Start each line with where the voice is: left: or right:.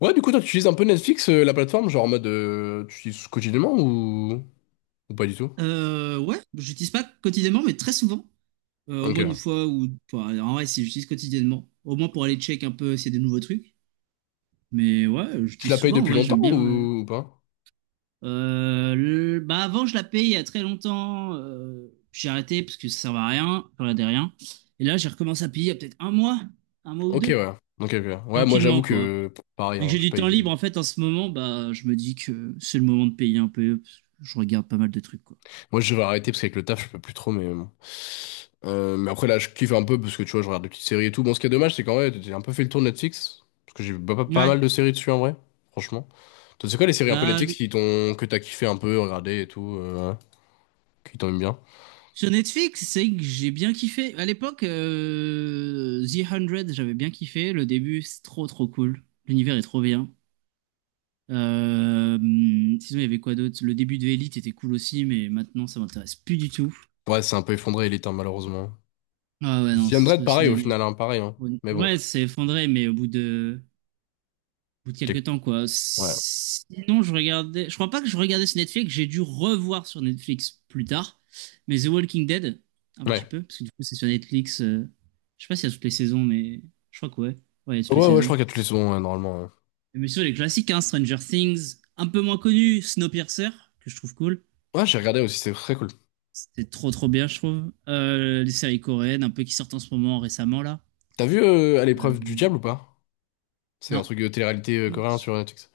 left: Ouais, du coup, toi, tu utilises un peu Netflix, la plateforme, genre en mode, tu utilises quotidiennement ou pas du tout?
right: Ouais, j'utilise pas quotidiennement, mais très souvent. Au
left: Ok,
right: moins une
left: ouais.
right: fois ou. Enfin, en vrai, si j'utilise quotidiennement. Au moins pour aller check un peu s'il y a des nouveaux trucs. Mais ouais,
left: Tu
right: j'utilise
left: la payes
right: souvent,
left: depuis
right: ouais,
left: longtemps
right: j'aime bien.
left: ou pas?
right: Avant, je la payais il y a très longtemps. J'ai arrêté parce que ça servait à rien. Ça Je regardais rien. Et là, j'ai recommencé à payer il y a peut-être un mois ou
left: Ok,
right: deux.
left: ouais. Ok, ok. Ouais, moi, j'avoue
right: Tranquillement, quoi.
left: que, pff, pareil,
right: Vu que
left: hein,
right: j'ai
left: je
right: du
left: paye.
right: temps libre, en fait, en ce moment, bah, je me dis que c'est le moment de payer un peu, parce que je regarde pas mal de trucs, quoi.
left: Moi, je vais arrêter parce qu'avec le taf, je peux plus trop, mais bon. Mais après, là, je kiffe un peu parce que, tu vois, je regarde des petites séries et tout. Bon, ce qui est dommage, c'est qu'en vrai, j'ai un peu fait le tour de Netflix. Parce que j'ai pas, pas- pas
right: Ouais.
left: mal de séries dessus, en vrai. Franchement. Toi, c'est quoi les séries un peu
right: Bah,
left: Netflix qui t'ont, que t'as kiffé un peu, regardé et tout, ouais, qui t'ont aimé bien?
right: sur Netflix, c'est que j'ai bien kiffé. À l'époque, The 100, j'avais bien kiffé. Le début, c'est trop trop cool. L'univers est trop bien. Euh, Sinon, il y avait quoi d'autre? Le début de Elite était cool aussi, mais maintenant, ça m'intéresse plus du tout.
left: Ouais, c'est un peu effondré, Elite, hein, malheureusement.
right: Ah ouais, non,
left: The Undead,
right: c'est
left: pareil, au
right: devenu...
left: final, hein, pareil, hein. Mais bon.
right: Ouais, c'est effondré, mais au bout de quelques
left: j'ai-
right: temps, quoi.
left: Ouais.
right: Sinon, je regardais. Je crois pas que je regardais sur Netflix. J'ai dû revoir sur Netflix plus tard. Mais The Walking Dead, un petit
left: Ouais.
right: peu, parce que du coup, c'est sur Netflix. Je sais pas s'il y a toutes les saisons, mais je crois que ouais. Ouais, il y a toutes les
left: Ouais, ouais, je crois
right: saisons.
left: qu'il y a toutes les saisons, ouais, normalement. Ouais.
right: Mais sur les classiques, hein, Stranger Things, un peu moins connu, Snowpiercer, que je trouve cool.
left: Ouais, j'ai regardé aussi, c'est très cool.
right: C'est trop trop bien, je trouve. Les séries coréennes, un peu qui sortent en ce moment récemment là.
left: T'as vu À l'épreuve du
right: Euh,
left: diable ou pas? C'est un
right: Non.
left: truc de télé-réalité coréen sur Netflix.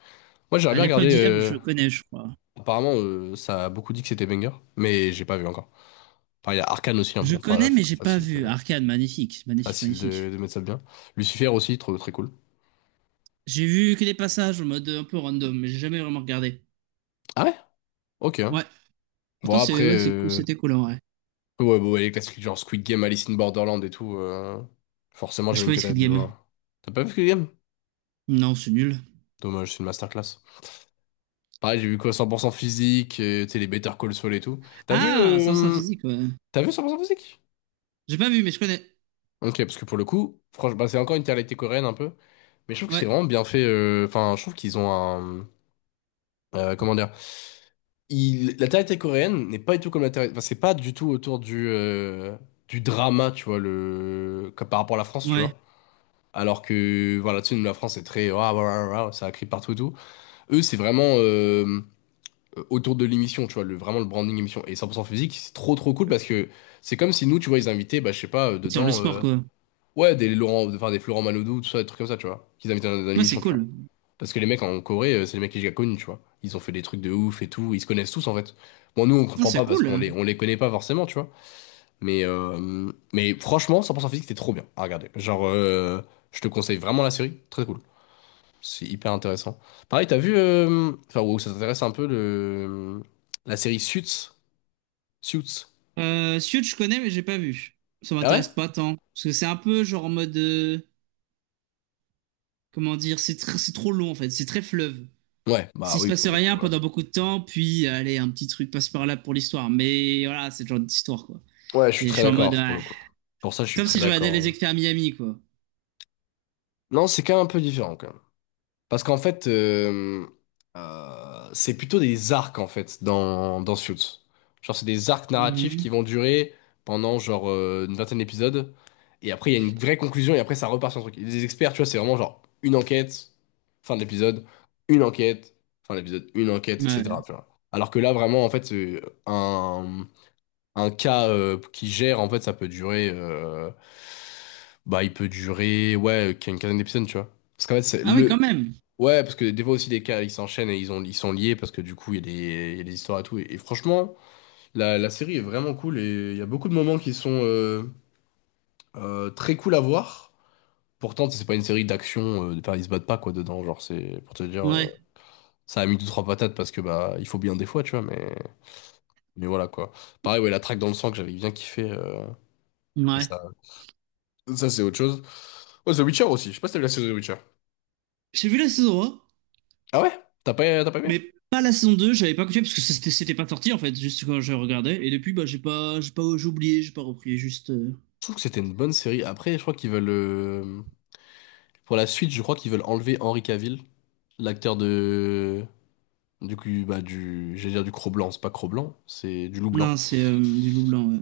left: Moi, j'aimerais
right: À
left: bien
right: l'épreuve
left: regarder.
right: du diable, je connais, je crois.
left: Apparemment, ça a beaucoup dit que c'était banger, mais j'ai pas vu encore. Enfin, il y a Arcane aussi, hein,
right: Je
left: bon, fa-
right: connais, mais
left: fa-
right: j'ai pas
left: facile de,
right: vu. Arcane, magnifique, magnifique,
left: facile de,
right: magnifique.
left: de mettre ça bien. Lucifer aussi, trop, très cool.
right: J'ai vu que des passages en mode un peu random, mais j'ai jamais vraiment regardé.
left: Ah ouais? Ok, hein.
right: Ouais.
left: Bon,
right: Pourtant, c'est,
left: après,
right: ouais, c'est cool, c'était cool, en vrai.
left: ouais, bon, ouais, les classiques genre Squid Game, Alice in Borderland et tout, forcément,
right: J'ai pas
left: j'imagine
right: vu
left: que t'as
right: Squid
left: dû
right: Game.
left: voir. T'as pas vu Squid Game?
right: Non, c'est nul.
left: Dommage, c'est une masterclass. Pareil, j'ai vu quoi 100% physique, et, tu sais, les Better Call Saul et tout. T'as vu,
right: Ah, ça, c'est un
left: euh,
right: physique, ouais.
left: t'as vu 100% physique?
right: J'ai pas vu, mais je connais.
left: Ok, parce que pour le coup, franchement, bah, c'est encore une réalité coréenne un peu. Mais je trouve que c'est
right: Ouais,
left: vraiment bien fait. Enfin, je trouve qu'ils ont un. Comment dire? Il, la télé coréenne n'est pas du tout comme la télé. Enfin, c'est pas du tout autour du drama, tu vois, le, comme par rapport à la France, tu
right: ouais.
left: vois. Alors que, voilà, tu sais, nous, la France est très. Ah ah ah ah ça crie partout et tout. Eux, c'est vraiment. Autour de l'émission, tu vois, le, vraiment le branding émission. Et 100% physique, c'est trop trop cool parce que c'est comme si nous, tu vois, ils invitaient, bah, je sais pas,
right: C'est sur le
left: dedans,
right: sport, quoi.
left: ouais, des Laurent, enfin des Florent Manodou, tout ça, des trucs comme ça, tu vois, qu'ils invitaient dans, dans
right: Ouais, c'est
left: l'émission, tu vois.
right: cool.
left: Parce que les mecs en Corée, c'est les mecs que j'ai connus, tu vois. Ils ont fait des trucs de ouf et tout, ils se connaissent tous en fait. Bon, nous, on
right: Ah,
left: comprend
right: c'est
left: pas parce qu'on les,
right: cool.
left: on les connaît pas forcément, tu vois. Mais franchement, 100% physique, c'était trop bien à regarder. Genre, je te conseille vraiment la série, très cool. C'est hyper intéressant. Pareil, t'as vu, enfin, wow, ça t'intéresse un peu le, la série Suits? Suits.
right: Suits, je connais, mais j'ai pas vu. Ça
left: Ah ouais?
right: m'intéresse pas tant. Parce que c'est un peu genre en mode, comment dire? C'est trop long, en fait. C'est très fleuve.
left: Ouais, bah
right: S'il se
left: oui,
right: passe
left: pour le
right: rien
left: coup. Ouais,
right: pendant beaucoup de temps, puis allez, un petit truc passe par là pour l'histoire. Mais voilà, c'est le genre d'histoire, quoi.
left: Ouais, je suis
right: Et je
left: très
right: suis en mode,
left: d'accord, pour
right: ouais.
left: le coup. Pour ça, je suis
right: Comme
left: très
right: si je regardais
left: d'accord,
right: les
left: hein.
right: experts Miami, quoi.
left: Non, c'est quand même un peu différent. Parce qu'en fait, c'est plutôt des arcs, en fait, dans, dans Suits. Genre, c'est des arcs narratifs
right: Mhm.
left: qui vont durer pendant, genre, une vingtaine d'épisodes. Et après, il y a une vraie conclusion, et après, ça repart sur un truc. Et Les experts, tu vois, c'est vraiment, genre, une enquête, fin de l'épisode, une enquête, fin de l'épisode, une enquête, etc.,
right: Ouais.
left: tu vois. Alors que là, vraiment, en fait, un, un cas qui gère, en fait, ça peut durer, bah, il peut durer, ouais, une quinzaine d'épisodes, tu vois. Parce qu'en fait,
right: Ah oui,
left: le,
right: quand même.
left: ouais, parce que des fois aussi des cas ils s'enchaînent et ils ont, ils sont liés parce que du coup il y a des, il y a des histoires et tout. Et franchement, la série est vraiment cool et il y a beaucoup de moments qui sont très cool à voir. Pourtant, c'est pas une série d'action, enfin ils se battent pas quoi dedans. Genre, c'est pour te dire,
right: Ouais,
left: ça a mis deux trois patates parce que bah il faut bien des fois, tu vois, mais voilà quoi. Pareil, ouais, la traque dans le sang que j'avais bien kiffé, mais
right: ouais.
left: ça c'est autre chose. Oh, The Witcher aussi, je sais pas si t'as vu la série The Witcher.
right: J'ai vu la saison 1,
left: Ah ouais? T'as pas aimé?
right: mais pas la saison 2. J'avais pas continué parce que c'était pas sorti en fait, juste quand je regardais. Et depuis, bah, j'ai pas, j'ai oublié, j'ai pas repris, juste.
left: Je trouve que c'était une bonne série. Après, je crois qu'ils veulent. Pour la suite, je crois qu'ils veulent enlever Henry Cavill, l'acteur de du coup bah du j'allais dire du Cro-Blanc, c'est pas Cro-Blanc, c'est du Loup
right: Non,
left: Blanc.
right: c'est du loup blanc, ouais.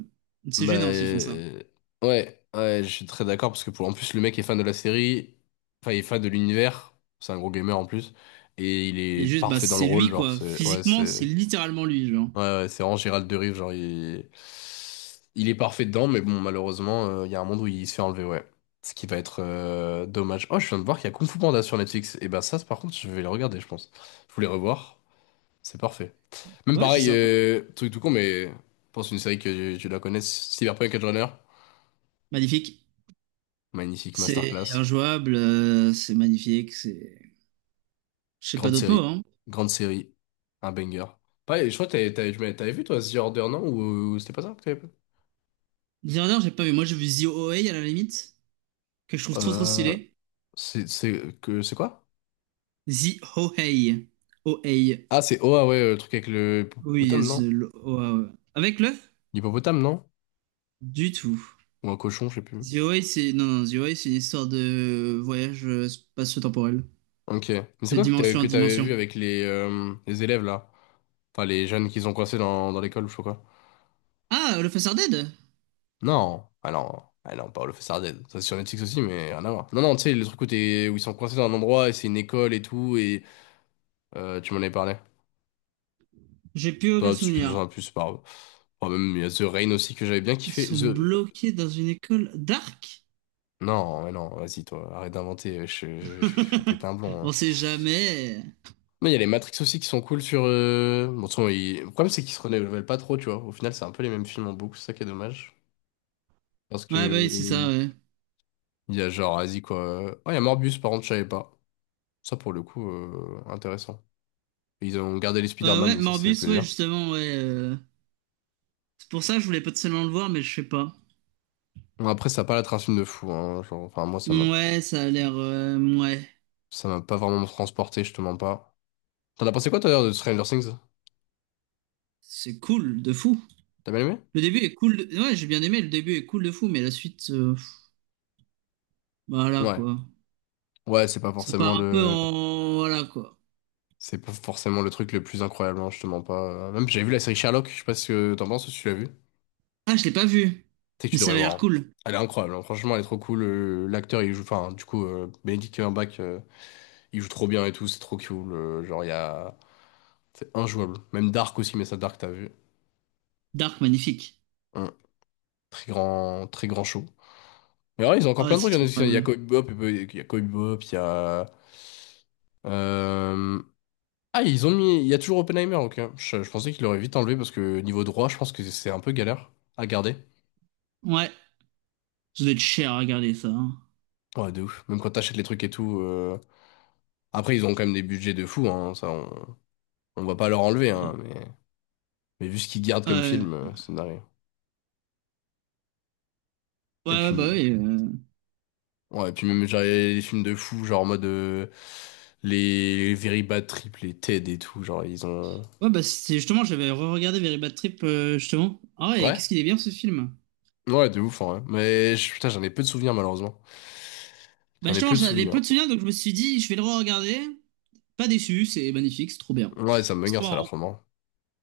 right: C'est
left: Bah
right: gênant s'ils font ça.
left: ouais, ouais, je suis très d'accord parce que pour en plus le mec est fan de la série, enfin il est fan de l'univers, c'est un gros gamer en plus et il est
right: Et juste, bah,
left: parfait dans le
right: c'est
left: rôle,
right: lui,
left: genre
right: quoi.
left: c'est ouais,
right: Physiquement, c'est
left: c'est
right: littéralement lui, genre.
left: ouais, ouais, c'est vraiment Gérald Derive, genre il est parfait dedans, mais bon, malheureusement, il y a un monde où il se fait enlever, ouais. Ce qui va être dommage. Oh, je viens de voir qu'il y a Kung Fu Panda sur Netflix. Et ben ça, par contre, je vais le regarder, je pense. Je voulais revoir, c'est parfait. Même
right: Ouais, c'est
left: pareil,
right: sympa.
left: truc tout con, mais je pense une série que tu la connais, Cyberpunk Edgerunner.
right: Magnifique.
left: Magnifique
right: C'est
left: masterclass.
right: injouable, c'est magnifique, c'est... Je sais pas
left: Grande
right: d'autres mots,
left: série,
right: hein.
left: grande série, un banger. Pareil, je crois que t'avais vu toi The Order, non? Ou c'était pas ça que t'avais pas?
right: Dishardeur, j'ai pas vu. Moi, j'ai vu The Ohei à la limite, que je trouve trop trop
left: Euh,
right: stylé.
left: c'est que c'est quoi?
right: The Ohei. Ohei.
left: Ah, c'est Oa, ouais, le truc avec le
right: Oui,
left: hippopotame, non?
right: the... oh, ah ouais. Avec le?
left: L'hippopotame, non?
right: Du tout.
left: Ou un cochon, je sais plus.
right: The Ohei, c'est... Non, non, The Ohei, c'est une histoire de voyage spatio-temporel.
left: Ok. Mais c'est
right: De
left: quoi que t'avais
right: dimension en
left: que t'avais vu
right: dimension.
left: avec les élèves, là? Enfin, les jeunes qu'ils ont coincés dans, dans l'école, ou je sais pas quoi.
right: Ah, le Face Dead?
left: Non. Ah non. Ah non, Paolo Fessarden. Ça, c'est sur Netflix aussi, mais rien à voir. Non, non, tu sais, le truc où, où ils sont coincés dans un endroit et c'est une école et tout, et tu m'en avais parlé.
right: J'ai plus aucun
left: Toi, tu fais
right: souvenir.
left: un plus, c'est pas grave. Enfin, même, il y a The Rain aussi que j'avais bien
right: Ils
left: kiffé.
right: sont
left: The.
right: bloqués dans une école dark?
left: Non, mais non, vas-y, toi, arrête d'inventer. Je vais péter un blond, hein.
right: On sait jamais.
left: Mais il y a les Matrix aussi qui sont cool sur. Bon, de toute façon, le problème, c'est qu'ils se renouvellent pas trop, tu vois. Au final, c'est un peu les mêmes films en boucle, c'est ça qui est dommage. Parce que.
right: Ouais, bah oui, c'est ça, ouais.
left: Il y a genre, vas-y quoi. Oh, il y a Morbius, par contre, je savais pas. Ça, pour le coup, intéressant. Ils ont gardé les Spider-Man
right: Ouais,
left: et ça fait
right: Morbius, ouais,
left: plaisir.
right: justement, ouais. C'est pour ça que je voulais potentiellement le voir, mais je sais pas.
left: Bon, après, ça a pas la un film de fou, hein. Genre, enfin, moi, ça m'a
right: Ouais, ça a l'air. Ouais.
left: ça m'a pas vraiment transporté, je te mens pas. T'en as pensé quoi, toi, d'ailleurs, de Stranger Things?
right: C'est cool, de fou.
left: T'as bien aimé?
right: Le début est cool. de- Ouais, j'ai bien aimé, le début est cool de fou, mais la suite, pff, voilà
left: Ouais.
right: quoi.
left: Ouais, c'est pas
right: Ça
left: forcément
right: part un peu
left: le.
right: en. Voilà quoi.
left: C'est pas forcément le truc le plus incroyable, hein, je te mens pas. Même, j'ai vu la série Sherlock, je sais pas ce que t'en penses, si tu l'as vu.
right: Ah, je l'ai pas vu.
left: Sais que
right: Mais
left: tu
right: ça
left: devrais
right: avait
left: voir,
right: l'air
left: hein.
right: cool.
left: Elle est incroyable, hein. Franchement, elle est trop cool. L'acteur, il joue, enfin, du coup, Benedict Cumberbatch, il joue trop bien et tout, c'est trop cool. Genre, il y a. C'est injouable. Même Dark aussi, mais ça, Dark, t'as vu.
right: Dark, magnifique.
left: Hum. Très grand show. Mais ouais, ils ont encore
right: Ah, ouais,
left: plein de
right: c'est
left: trucs. Il y en
right: trop
left: a,
right: incroyable.
left: Il y a Cowboy Bebop, il y a. Euh, Ah, ils ont mis. Il y a toujours Oppenheimer, ok. Je pensais qu'ils l'auraient vite enlevé parce que niveau droit, je pense que c'est un peu galère à garder.
right: Ouais, ça doit être cher à regarder ça, hein.
left: Ouais, de ouf. Même quand t'achètes les trucs et tout. Après, ils ont quand même des budgets de fou, hein, ça, on va pas leur enlever,
right: Ouais,
left: hein, mais vu ce qu'ils gardent comme
right: ouais,
left: film, c'est narré.
right: ouais,
left: Et
right: ouais,
left: puis,
right: bah oui.
left: ouais, et puis même genre, les films de fous, genre en mode les Very Bad Trip, les TED et tout, genre ils ont.
right: Ouais, bah c'est justement, j'avais re-regardé Very Bad Trip, justement. Ah ouais,
left: Ouais,
right: qu'est-ce qu'il est bien ce film.
left: ouais, de ouf, hein, ouais. Mais putain, j'en ai peu de souvenirs malheureusement.
right: Bah
left: J'en ai
right: justement,
left: peu de
right: j'en avais
left: souvenirs.
right: peu de souvenirs, donc je me suis dit, je vais le re-regarder. Pas déçu, c'est magnifique, c'est trop bien.
left: Ouais,
right: C'est trop
left: ça a l'air
right: marrant.
left: trop marrant.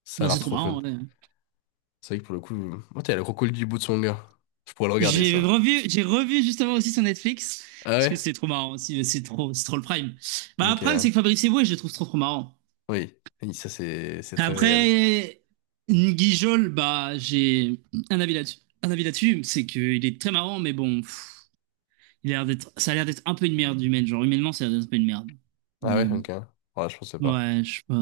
left: Ça a
right: Bah,
left: l'air
right: c'est trop
left: trop fun.
right: marrant, ouais.
left: C'est vrai que pour le coup, oh, t'as le crocodile du bout de son gars. Je pourrais le regarder
right: J'ai
left: ça.
right: revu, j'ai revu justement aussi sur Netflix,
left: Ah
right: parce que
left: ouais?
right: c'est trop marrant aussi, c'est trop le prime. Bah, le prime, c'est
left: Ok.
right: que Fabrice Eboué, je le trouve trop trop marrant.
left: Oui. Oui, ça c'est très réel.
right: Après, Nguijol, bah, j'ai un avis là-dessus. Un avis là-dessus, c'est qu'il est très marrant, mais bon, pff, il a l'air d'être, ça a l'air d'être un peu une merde humaine. Genre, humainement, ça a l'air d'être un peu une merde.
left: Ah
right: Mais
left: ouais,
right: bon,
left: ok. Ouais, je pensais pas.
right: ouais, je sais pas.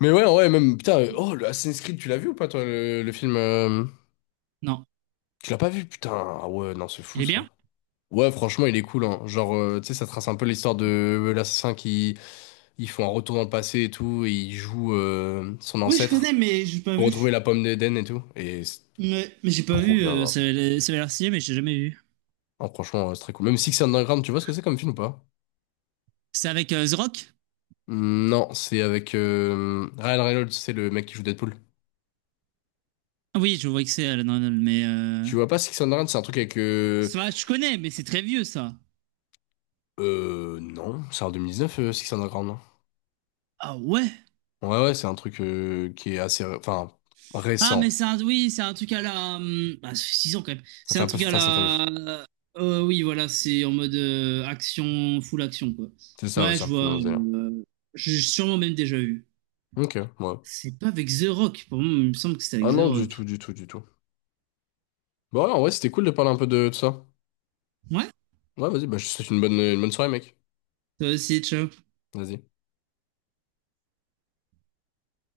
left: Mais ouais, ouais, même, putain, oh, le Assassin's Creed, tu l'as vu ou pas, toi, le film. Euh,
right: Non.
left: Tu l'as pas vu, putain, ah ouais, non, c'est fou,
right: Il est bien?
left: ça. Ouais, franchement, il est cool, hein. Genre, tu sais, ça trace un peu l'histoire de l'assassin qui. Ils font un retour dans le passé et tout, et il joue son
right: Oui, je connais,
left: ancêtre
right: mais j'ai pas
left: pour retrouver
right: vu.
left: la pomme d'Éden et tout. Et c'est
right: J'ai pas
left: trop
right: vu,
left: bien, hein.
right: ça avait l'air stylé, mais j'ai jamais vu.
left: Ah, franchement, c'est très cool. Même Six Underground, tu vois ce que c'est comme film ou pas?
right: C'est avec The Rock?
left: Hmm, non, c'est avec Ryan Reynolds, c'est le mec qui joue Deadpool.
right: Ah oui, je vois que c'est Alan Arnold, mais...
left: Tu vois pas Six Underground, c'est un truc avec.
right: Ça, je connais, mais c'est très vieux, ça.
left: Non, c'est en 2019, Six Underground.
right: Ah ouais?
left: Ouais, ouais, c'est un truc qui est assez, enfin,
right: Ah, mais
left: récent.
right: c'est un... Oui, c'est un truc à la... Bah, ça fait 6 ans, quand même.
left: Ça
right: C'est
left: fait
right: un
left: un peu
right: truc à
left: Fast and Furious.
right: la... oui, voilà, c'est en mode action, full action, quoi.
left: C'est ça, ouais,
right: Ouais,
left: c'est
right: je
left: un peu
right: vois.
left: dans ce délire.
right: J'ai sûrement même déjà vu.
left: Ok, ouais.
right: C'est pas avec The Rock. Pour moi, il me semble que c'était
left: Ah
right: avec The
left: non, du tout,
right: Rock.
left: du tout, du tout. Bon, ouais, en vrai, c'était cool de parler un peu de ça.
right: Ouais?
left: Ouais, vas-y, bah, je te souhaite une bonne soirée, mec.
right: Toi aussi, ciao.
left: Vas-y.